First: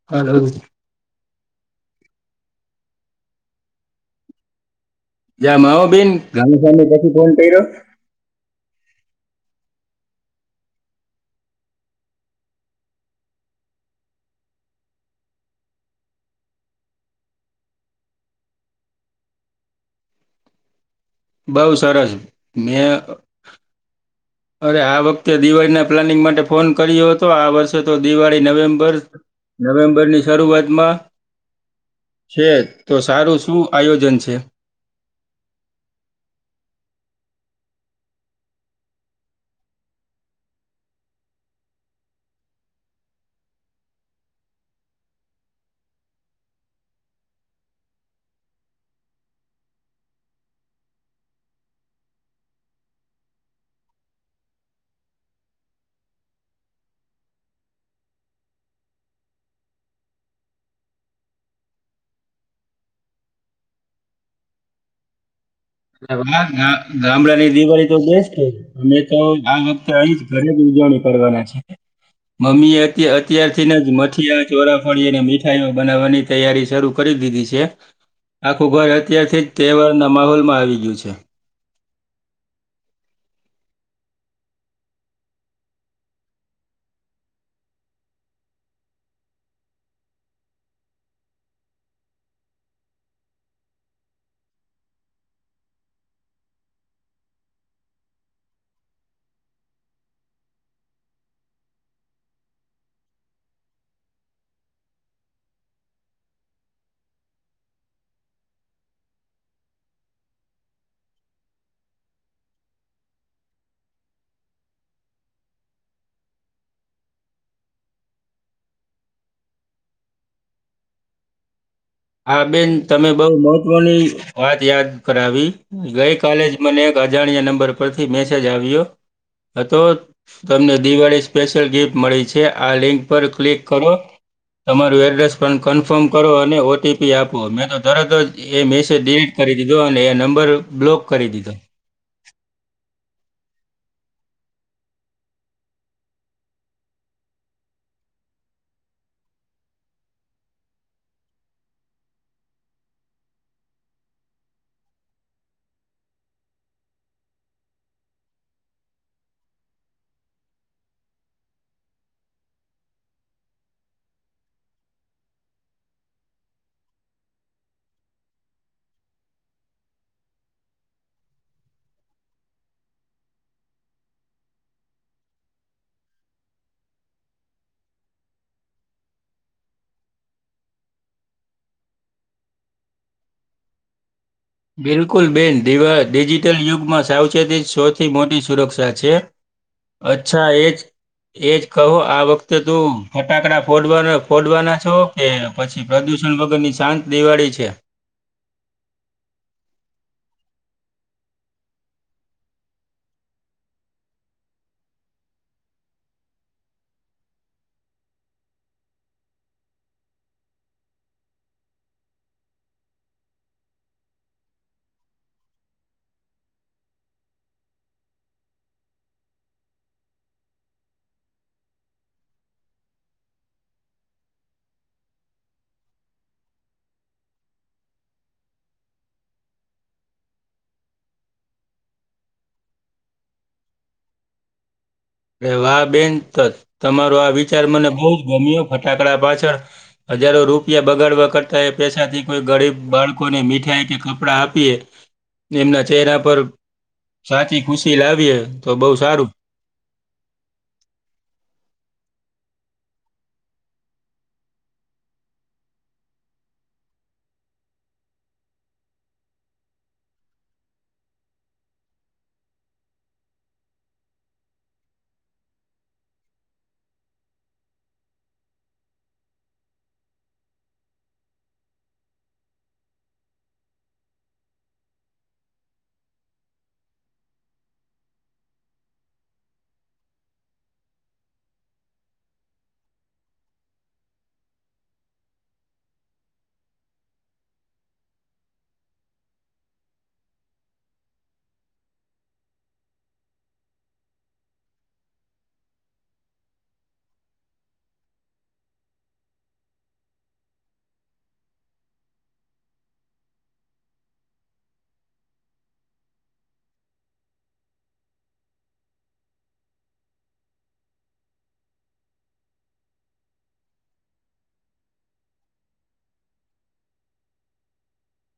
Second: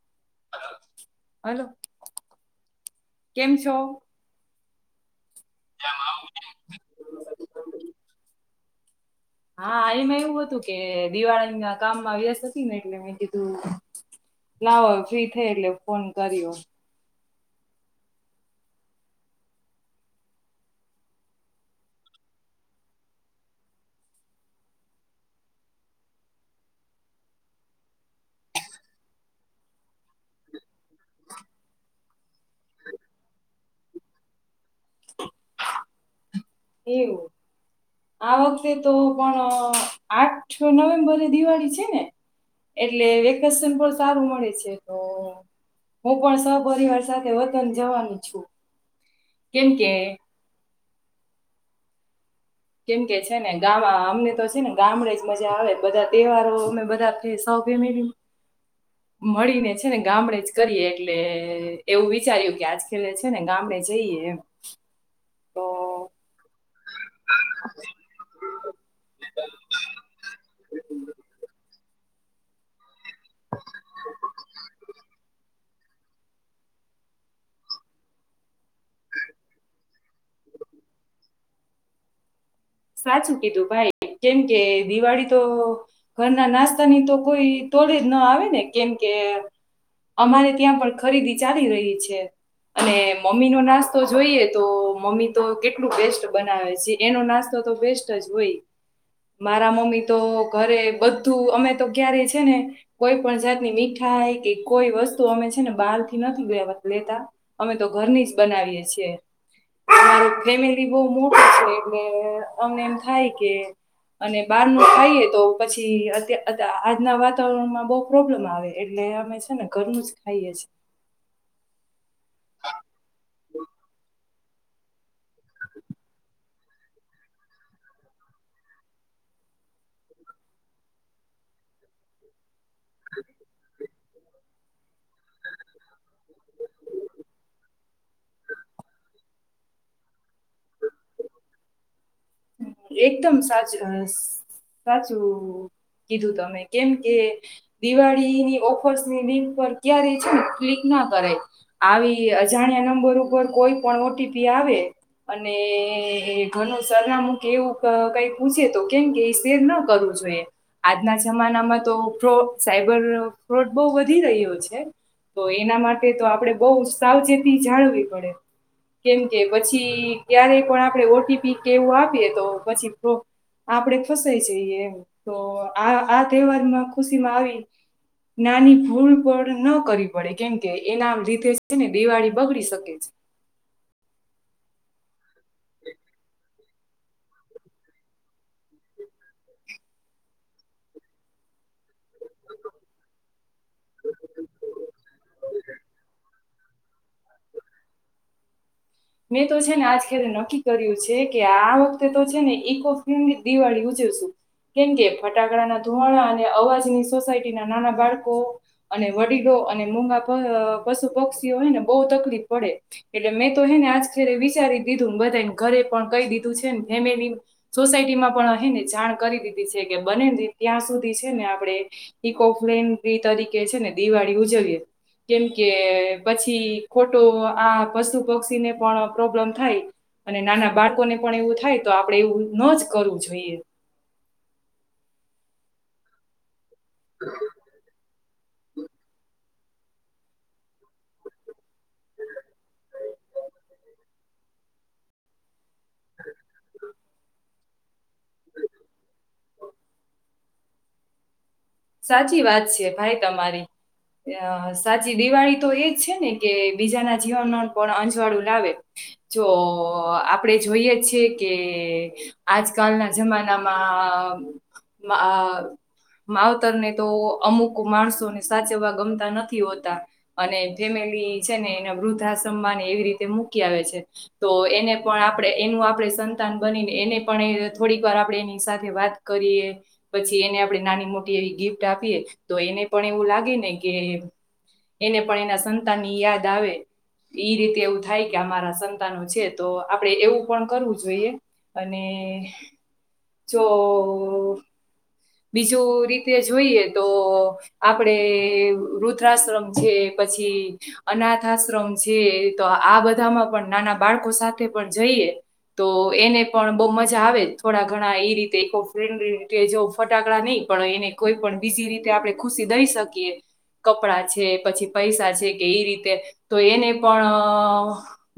હા હલો કેમ છો. યા માવ બેન ગમે સામે પછી ફોન કર્યો હા અહીમાં એવું હતું કે દિવાળી ના કામમાં વ્યસ્ત હતી ને એટલે મે કીધુ લાવો ફ્રી થઈ એટલે ફોન કર્યો બઉ સરસ મેં અરે આ વખતે દિવાળીના પ્લાનિંગ માટે ફોન કર્યો હતો. આ વર્ષે તો દિવાળી નવેમ્બર નવેમ્બર ની શરૂઆતમાં છે તો સારું શું આયોજન છે. એવું આ વખતે તો પણ આઠ નવેમ્બરે દિવાળી છેને એટલે વેકેશન પણ સારું મળે છે. તો હું પણ સપિવાર સાથે વતન જવાનું છુ. કેમકે કેમ કે છે ને ગામ અમને તો છેને. ગામડે જ મજા આવે બધા તહેવારો અમે બધા સે [inaudible] [unintelligible] મળીને છે ને ગામડે જ કરીએ એટલે એવું વિચાર્યું કે આજ ખ છેને. ગામડે જઈએ હ [inaudible] [unintelligible] વા ગામડા ની દિવાળી તો કે અમે તો આ વખતે અહી જ ઘરે જ ઉજવણી કરવાના છે. મમ્મી એ અત્યારથીને જ મઠીિયા ચોરા ફળીને મીઠાઈઓ બનાવવાની તૈયારી શરૂ કરી દીધી છે આખું ઘર અત્યારથી જ તહેવારના માહોલમાં આવીઈ ગયું છે. સાચું કીધું ભાઈ કેમ કે દિવાળી તો ઘરના નાસ્તાની તો કોઈ તોડીે જ ના આવે ને કેમકે અમારે ત્યાં પણ ખરીદી ચાલી રહી છે. અને મમ્મી નો નાસ્તો જોઈએ તો મમ્મી તો કેટલું બેસ્ટ બનાવે છે. એનો નાસ્તો તો તો બેસ્ટ જ હોય મારા મમ્મી તો ઘરે બધું અમે તો ક્યારે છેને કોઈ પણ જાતની મીઠાઈ કે કોઈ વસ્તુ અમે છેને. બહાર થી નથી લે લેતા અમે તો ઘરની જ બનાવીએ છીએ અમારું ફેમિલી બહુ મોટી છે. એટલે અમને એમ થાય કે અને બહારનું ખાઈએ તો પછી અત્યા આજના વાતાવરણમાં બહુ પ્રોબ્લેમ આવે એટલે અમે છેને. ઘરનું જ ખાઈએ છીએ. હા બેન તમે બઉ મહત્વની વાત યાદ કરાવી. ગઈ કાલે જ મને એક અજાણ્યા નંબર પરથી મેસેજ આવ્યો. હ તો તમને દિવાળી સ્પેશિયલ ગિફ્ટ મળી છે. છે આ લિંક પર ક્લિક કરો તમારું એડ્રેસ પણ કન્ફર્મ કરો અને ઓ ઓ ટીપી આપો મેં તો તરત જ એ મેસેજ ડિલીટ કરી દીધો અને એ નંબર બ્લોક કરી દીધો. એકદમ સાચું સાચું કીધું તમે કેમ કે દિવાળીની ઓફર્સની લિંક પર ક્યારે છે ને ક્લિક ના કરાય. આવી અજાણ્યા નંબર ઉપર કોઈ પણ ઓટીપી આવે અને ઘણું સા સરનામુ કે એવું કઈ પૂછે તો કેમ કે એ શેર ના કરવું જોઈએ. આજના જમાનામાં તો ફ્રો સાયબર ફ્રોડ બહુ વધી રહ્યો છે. તો એના માટે તો આપડે બહુ સાવચેતી જાળવી પડે. કેમ કે પછી ક્યારે પણ આપણે ઓટીપી કેવું આપીએ તો પછી પ્રો આપડે ફસાય જઈએમ તો આ આ તહેવાર માં ખુશી માં આવી નાની ભૂલ પણ ન કરવી પડે કેમકે એના લીધે છે ને દિવાળી બગડી શકે છે. બિલકુલ બેન દિવા ડિજિટલ યુગમાં સાવચેતી સૌથી મોટી સુરક્ષા છે. અચ્છા એજ એ જ કહો આ વખતે તું ફટાકડા ફોડવાના ફોડવાના છો એ પછી પ્રદૂષણ વગરની શાંત દિવાળી છે. મેં તો છે ને આજ ખરે નક્કી કર્યું છે કે આ વખતે તો છે ને ઇકો ફ્રેન્ડલી દિવાળી ઉજવશું. કેમ કે ફટાકડા ના ધોવાણા અને અવાજની સોસાયટી ના નાના બાળકો અને વડીલો અને મૂગા પ પશુ અ પક્ષીઓ હોયને બહુ તકલીફ પડે. એટલે મેં તો હે ને આજખરે વિચારી દીધુંને બધાને ઘરે પણ કહી દીધું છે ને ફેમેલી સોસાયટી માં પણ હેને જાણ કરી દીધી છે કે બને ત્યાં સુધી છે ને આપણે ઇકો ફ્રેડલી તરીકે છે ને દિવાળી ઉજવીએ. કેમ કે પછી ખોટો આ પશુ પક્ષીને પણ પણ પ્રોબ્લેમ થાય અને નાના બાળકોને પણ એવું થાય તો આપડે એવું ન જ કરવું જોઈએ. અરે વાહ બેન ત તમારો આ વિચાર મને બહુ ગમ્યો ફટાકડા પાછળ હજારો રૂપિયા બગાડવા કરતા એ પેસાથી કોઈ ગરીબ બાળકોને મીઠાઈ કે કપડા આપીએ. એમના ચહેરા પર સાચી ખુશી લાવીએે તો બહુ સારું. સાચી વાત છે ભાઈ તમારી અ સાચી દિવાળી તો એજ છે ને કે બીજાના જીવનમાં પણ અંજવાળું લાવે. જો આપડે જોઈએ જ છીએ કે આજકાલના જમાનામાં માં માવ તરને તો અમુક માણસોને સાચવવા ગમતા નથી હોતા અને ફેમિલી છે ને એના વૃદ્ધાઆશ્રમ માં ન એવી રીતે મૂકી આવે છે. તો એને પણ આપણે એનું આપણે સંતાન બનીને એને પણ થોડીક વાર આપણે એની સાથે વાત કરીએ પછી એને આપણેે નાની મોટી ગિફ્ટ આપીએ તો એને પણ એવું લાગે ને કે એને પણ એના સંતાન ની યાદ આવે ઈ રીતે એવું થાય કે અમારા સંતાનો છે તો આપડે એવું પણ કરવું જોઈએ. અને જો બીજું રીત તે જોઈએ તો આપડે વુદ્રાશ્રમ છે પછી અનાથ આશ્રમ છે, તો આ બધામાં પણ નાના બાળકો સાથે પણ જઈએ તો એને પણ બઉુ મજા આવે થોડા ઘણા એ રીતે ફન્ જો ફટાકડા નહીં પણ એને કોઈ પણ બીજી રીતે આપડણે ખુશી દઈ શકીએ. કપડા છે, પછી પૈસા છે, કે એ રીતે તો એને પણ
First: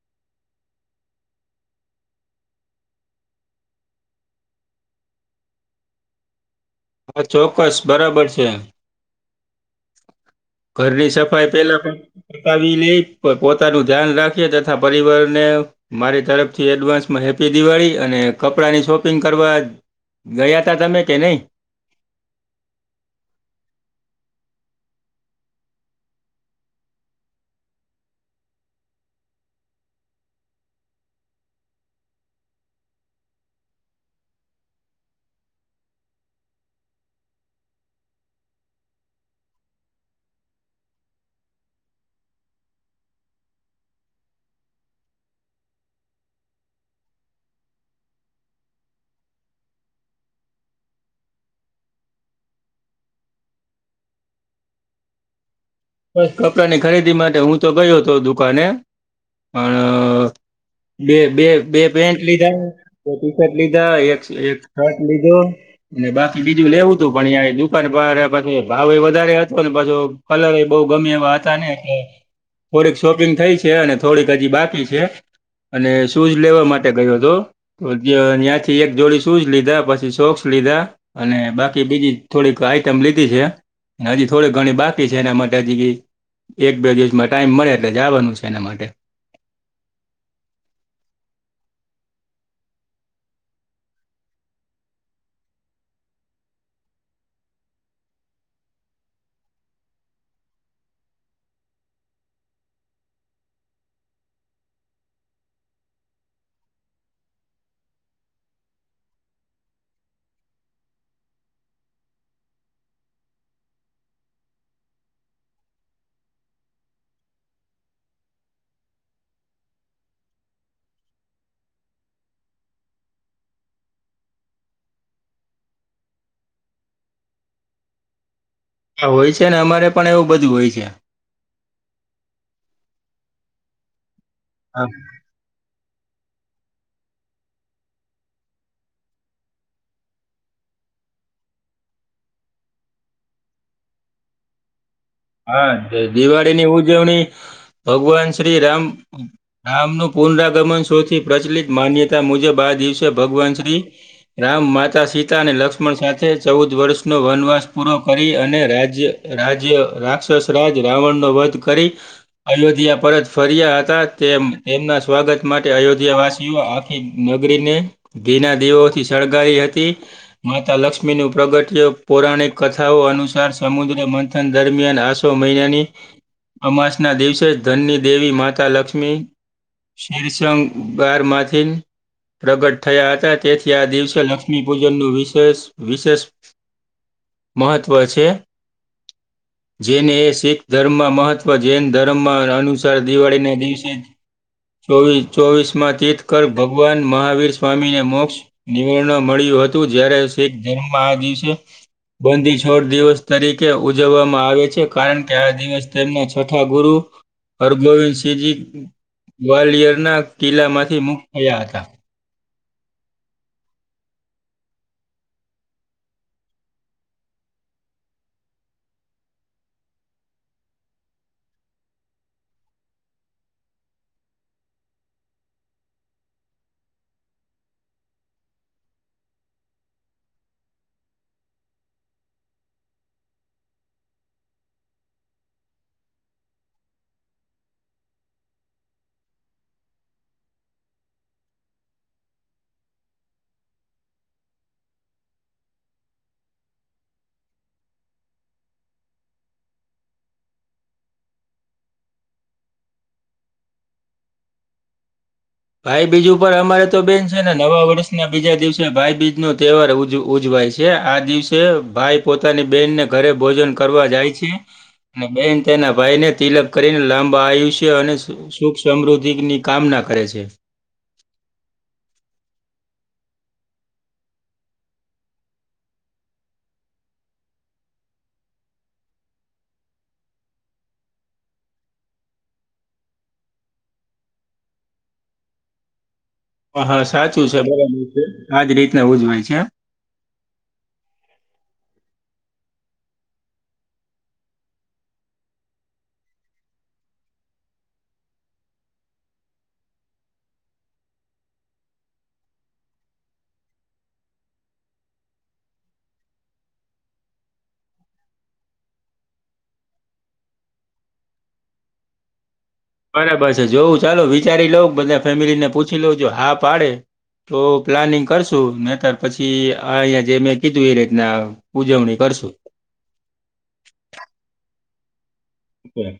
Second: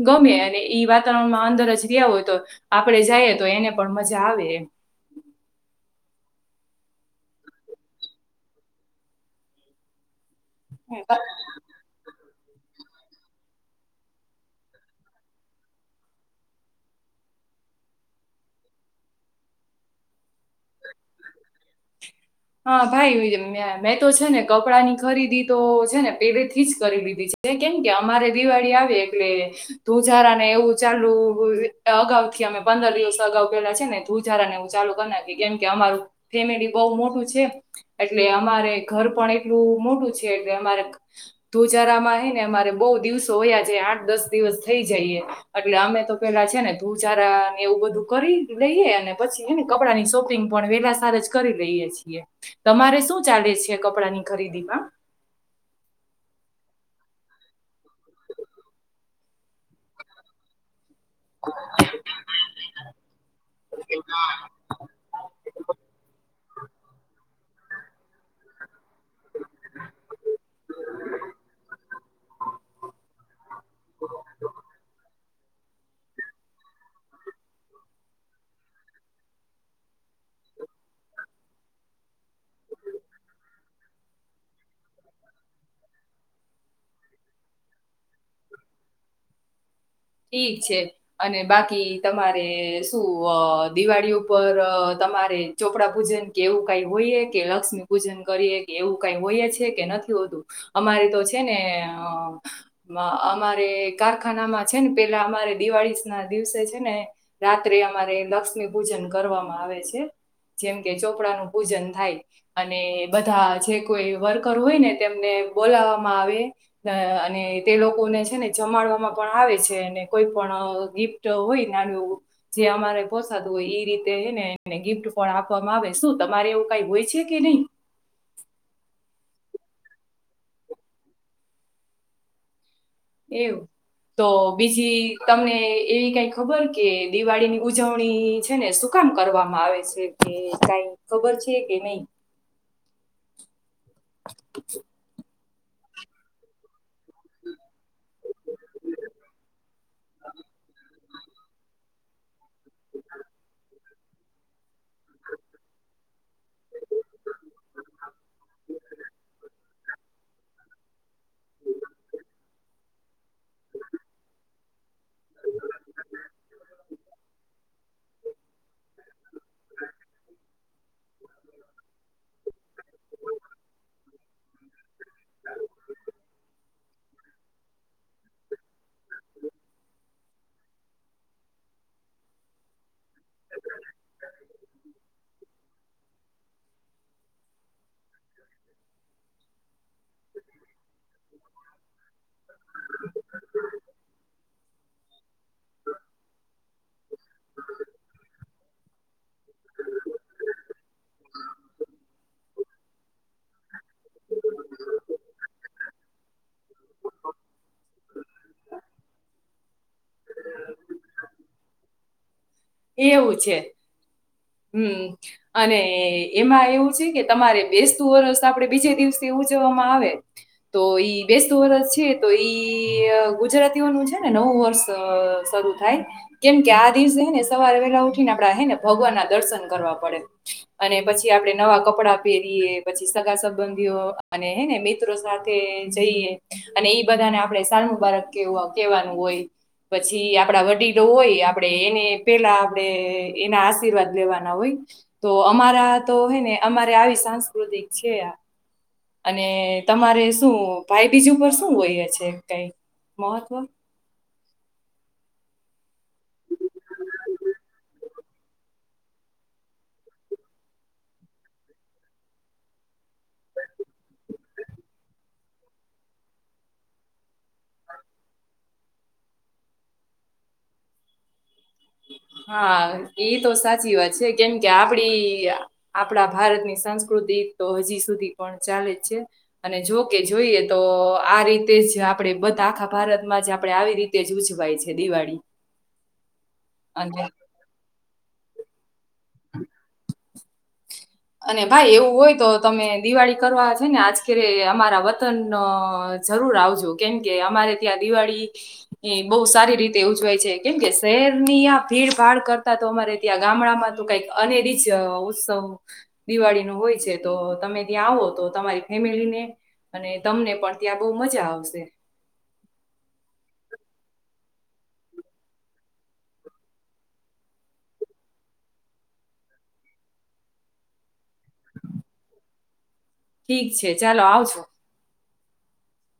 ગમે અને ઈ વાતાવરણમાં અંદર જ રહ્યા હોય તો આપડે જઈએ તો એને પણ મજા આવે એમ હા ચોક્કસ બરાબર છે. ઘરની સફાઈ પેલા પણ પતાવી લઈ પણ પોતાનું ધ્યાન રાખી તથા પરિવારને મારી તરફથી એડવાન્સમાં હેપ્પી દિવાળી અને કપડાંની શોપિંગ કરવા ગયા તા તમે કે નહીં? હા ભાઈ મેં તો છે ને કપડાં ની ખરીદી તો છે ને પેલે થી જ કરી લીધી છે. એ કેમ કે અમારે દિવાળી આવે એટલે ધુજારા ને એવું ચાલુ અગાઉ થી અમે પંદર દિવસ અગાઉ પેલા છે ને ઘુજારા નેવું ચાલુ કરી નાખી કેમ કે અમારું ફેમિલી બહ મોટું છે એટલે અમારે ઘર પણ એટલું મોટું છે, એટલે અમારે ધ્રુજારા માં હ ને અમારે બહુ દિવસો હોયા છે આઠ દસ દિવસ થઈ જઈએ એટલે અમે તો પેલા છે, ને ધૂજારાને એવું બધું કરી લઈએ અને પછી હેને કપડા ની શોપિંગ પણ વેલા સાર જ કરી રહીએ છીએ. તમારે શું ચાલે છે? કપડા ની ખરીદી માં બસ કપડા ની ખરીદી માટે હું તો ગયો હતો દુકાને પણ બે બે બે પેન્ટ લીધા, બે ટી શર્ટ લીધા એક શર્ટ લીધો અને બાકી બીજું લેવું તું પણ એ આ પછી ભાવ વધારે હતો ને પાછો કલર બહુ ગમે એવા હતા ને એટલે થોડીક શોપિંગ થઈ છે, અને થોડીક હજી બાકી છે. અને શૂઝ લેવા માટે ગયો હતો તો ત્યાંથી એક જોડી શું જ લીધા પછી સોક્સ લીધા અને બાકી બીજી થોડીક આઈટમ લીધી છે, હજી થોડીક ઘણી બાકી છે, એના માટે જગી એક બે દિવસમાં ટાઈમ મળે એટલે જવાનું છે એના માટે ઠીક છે. અને બાકી તમારે શું દિવાળી ઉપર તમારે ચોપડા પૂજન કે એવું કઈ હોઈએ કે લક્ષ્મી પૂજન કરીએ કે એવું કઈ હોઈ છે કે નથી હોતું? અમારે તો છે ને અ અમારે કારખાનામાં છે ને પેલા અમારે દિવાળી ના દિવસે છે ને રાત્રે અમારે લક્ષ્મી પૂજન કરવામાં આવે છે. જેમ કે ચોપડા નું પૂજન થાય અને બધા જે કોઈ વર્કર હોય ને તેમને બોલાવામાં આવે અને તે લોકોને છે, ને જમાડવામાં પણ આવે છે કોઈ પણ ગિફ્ટ હોય નાનું એવું જે અમારે પોસાતું હોય એ રીતેને એને ગિફ્ટ પણ આપવામાં આવે શું તમારે એવું કઈ હોય છે કે નહીં? હા હોય છે, ને અમારે પણ એવું બધું હોય છે. એવું તો બીજી તમને એવી કઈ ખબર કે દિવાળી ની ઉજવણી છે ને સુકામ કરવામાં આવે છે? કે કઈ ખબર છે કે નહી? [inaudible] [inaudible] હા દિવાળી ની ઉજવણી ભગવાન શ્રી રામ રામનું પુનરાગમન સૌથી પ્રચલિત માન્યતા મુજબ આ દિવસે ભગવાન શ્રી રામ માતા સીતા અને લક્ષ્મણ સાથે ચૌદ વર્ષનો વનવાસ પૂરો કરી અને રાજ્ય રાજ્ય રાક્ષસ રાજ રાવણ નો વધ કરી અયોધ્યા પરત ફર્યા હતા તેમ તેમના સ્વાગત માટે અયોધ્યા વાસીઓ નગરીને ધીના દેવોથી સળગાઈ હતી માતા લક્ષ્મીનું પ્રગટ્ય પૌરાણિક કથાઓ અનુસાર સમુદ્ર મંથન દરમિયાન આસો મહિનાની અમાસ ના દિવસે જ ધનની દેવી માતા લક્ષ્મી શીર્ષંગ બાર માથી પ્રગટ થયા હતા તેથી આ દિવસે લક્ષ્મી પૂજન નુ વિશેષ વિશેષ મહત્ત્વ છે. જેને એ શીખ ધર્મમાં મહત્વ જૈન ધર્મ અનુસાર દિવાળીના દિવસે ચોવીસ માં તીર્થકર ભગવાન મહાવીર સ્વામીને મોક્ષ નિવરણ મળ્યું હતું જ્યારે શીખ ધર્મ આ દિવસે બંધી છોડ દિવસ તરીકે ઉજવવામાં આવે છે કારણ કે આ દિવસ તેમના છોઠા ગુરુ હરગોવિંદસિંહજી ગ્વાલિયર ના કિલ્લા માંથી મુક્ત થયા હતા એવું છે હમ અને એમાં એવું છે કે તમારે બેસતું વરષ આપડે બીજે દિવસથી ઉજવવામાં આવે તો ઈ બેસ્ટ વર્ષ છે તો ઈ ગુજરાતીઓનું છે ને નવું વર્ષ શરૂ થાય કેમ કે આ દિવસે હેને સવારે વેલા ઉઠી ને આપડા હે ને ભગવાન ના દર્શન કરવા પડે અને પછી આપડે નવા કપડા પહેરીયએ પછી સગા સંબંધીઓ અને હેને મ સાથે જઈએ અને ઈ બધાને આપડ સાાર મુબારક કેવાનું હોય પછી આપડા વડીલો હોય આપડે એને પેલા આપડે એના આશીર્વાદ લેવાના હોય તો અમારા તો હોય ને અમારે આવી સાંસ્કૃતિક છે. અને તમારે શું ભાઈ બીજું પર શું હોય છે કઈ મહત્વ ભાઈબીજ ઉપર અમારે તો બેન છે ને નવા વર્ષના બીજા દિવસે ભાઈબીજ નો તહેવાર ઉજવાય છે. છે આ દિવસે ભાઈ પોતાની બેહેનને ઘરે ભોજન કરવા જાય છે. અને બેન તેના ભાઈને તિલક કરીને લાંબા આયુષ્ય અને સુખ સમૃદ્ધિની કામના કરે છે. હા એ તો સાચી વાત છે કેમ કે આપડી આપણા ભારતની સંસ્કૃતિ તો હજી સુધી પણ ચાલે જ છે. અને જોકે જોઈએ તો આ રીતે જ આપણે બધા આખા ભારતમાં જે આપણે આવી રીતે તે જ ઉજવાય છે દિવાળી હ હા અને સાચું છે બરાબર છે આજ રીતને ઉજવાય છેમ અને ભાઈ એવું હોય તો તમે દિવાળી કરવા છે ને આજખરે અમારા વતન ન જરૂર આવજો કેમ કે અમારે ત્યાં દિવાળી એ બહુ સારી રીતે ઉજવાય છે કેમ કે શહેર ની આ ભીડ ભાડ કરતા તો અમારે ત્યાં ગામડામાં તો કઈક અનેરી જ ઉત્સવ દિવાળી નું હોય છે તો તમે ત્યાં આવો તો તમારી ફેમિલીને અને તમને પણ ત્યાં બહુ મજા આવશે બરાબર છે જોવું ચાલો વિચારી લઉં બધા ફેમિલી ને પૂછી લઉં જો હા પાડે તો પ્લાનિંગ કરશું મેને તાર પછી આ અહીિયાં જે મેં કીધું એ રીતના ઉજવણી કરશું ઠીક છે ચાલો આવશો હમ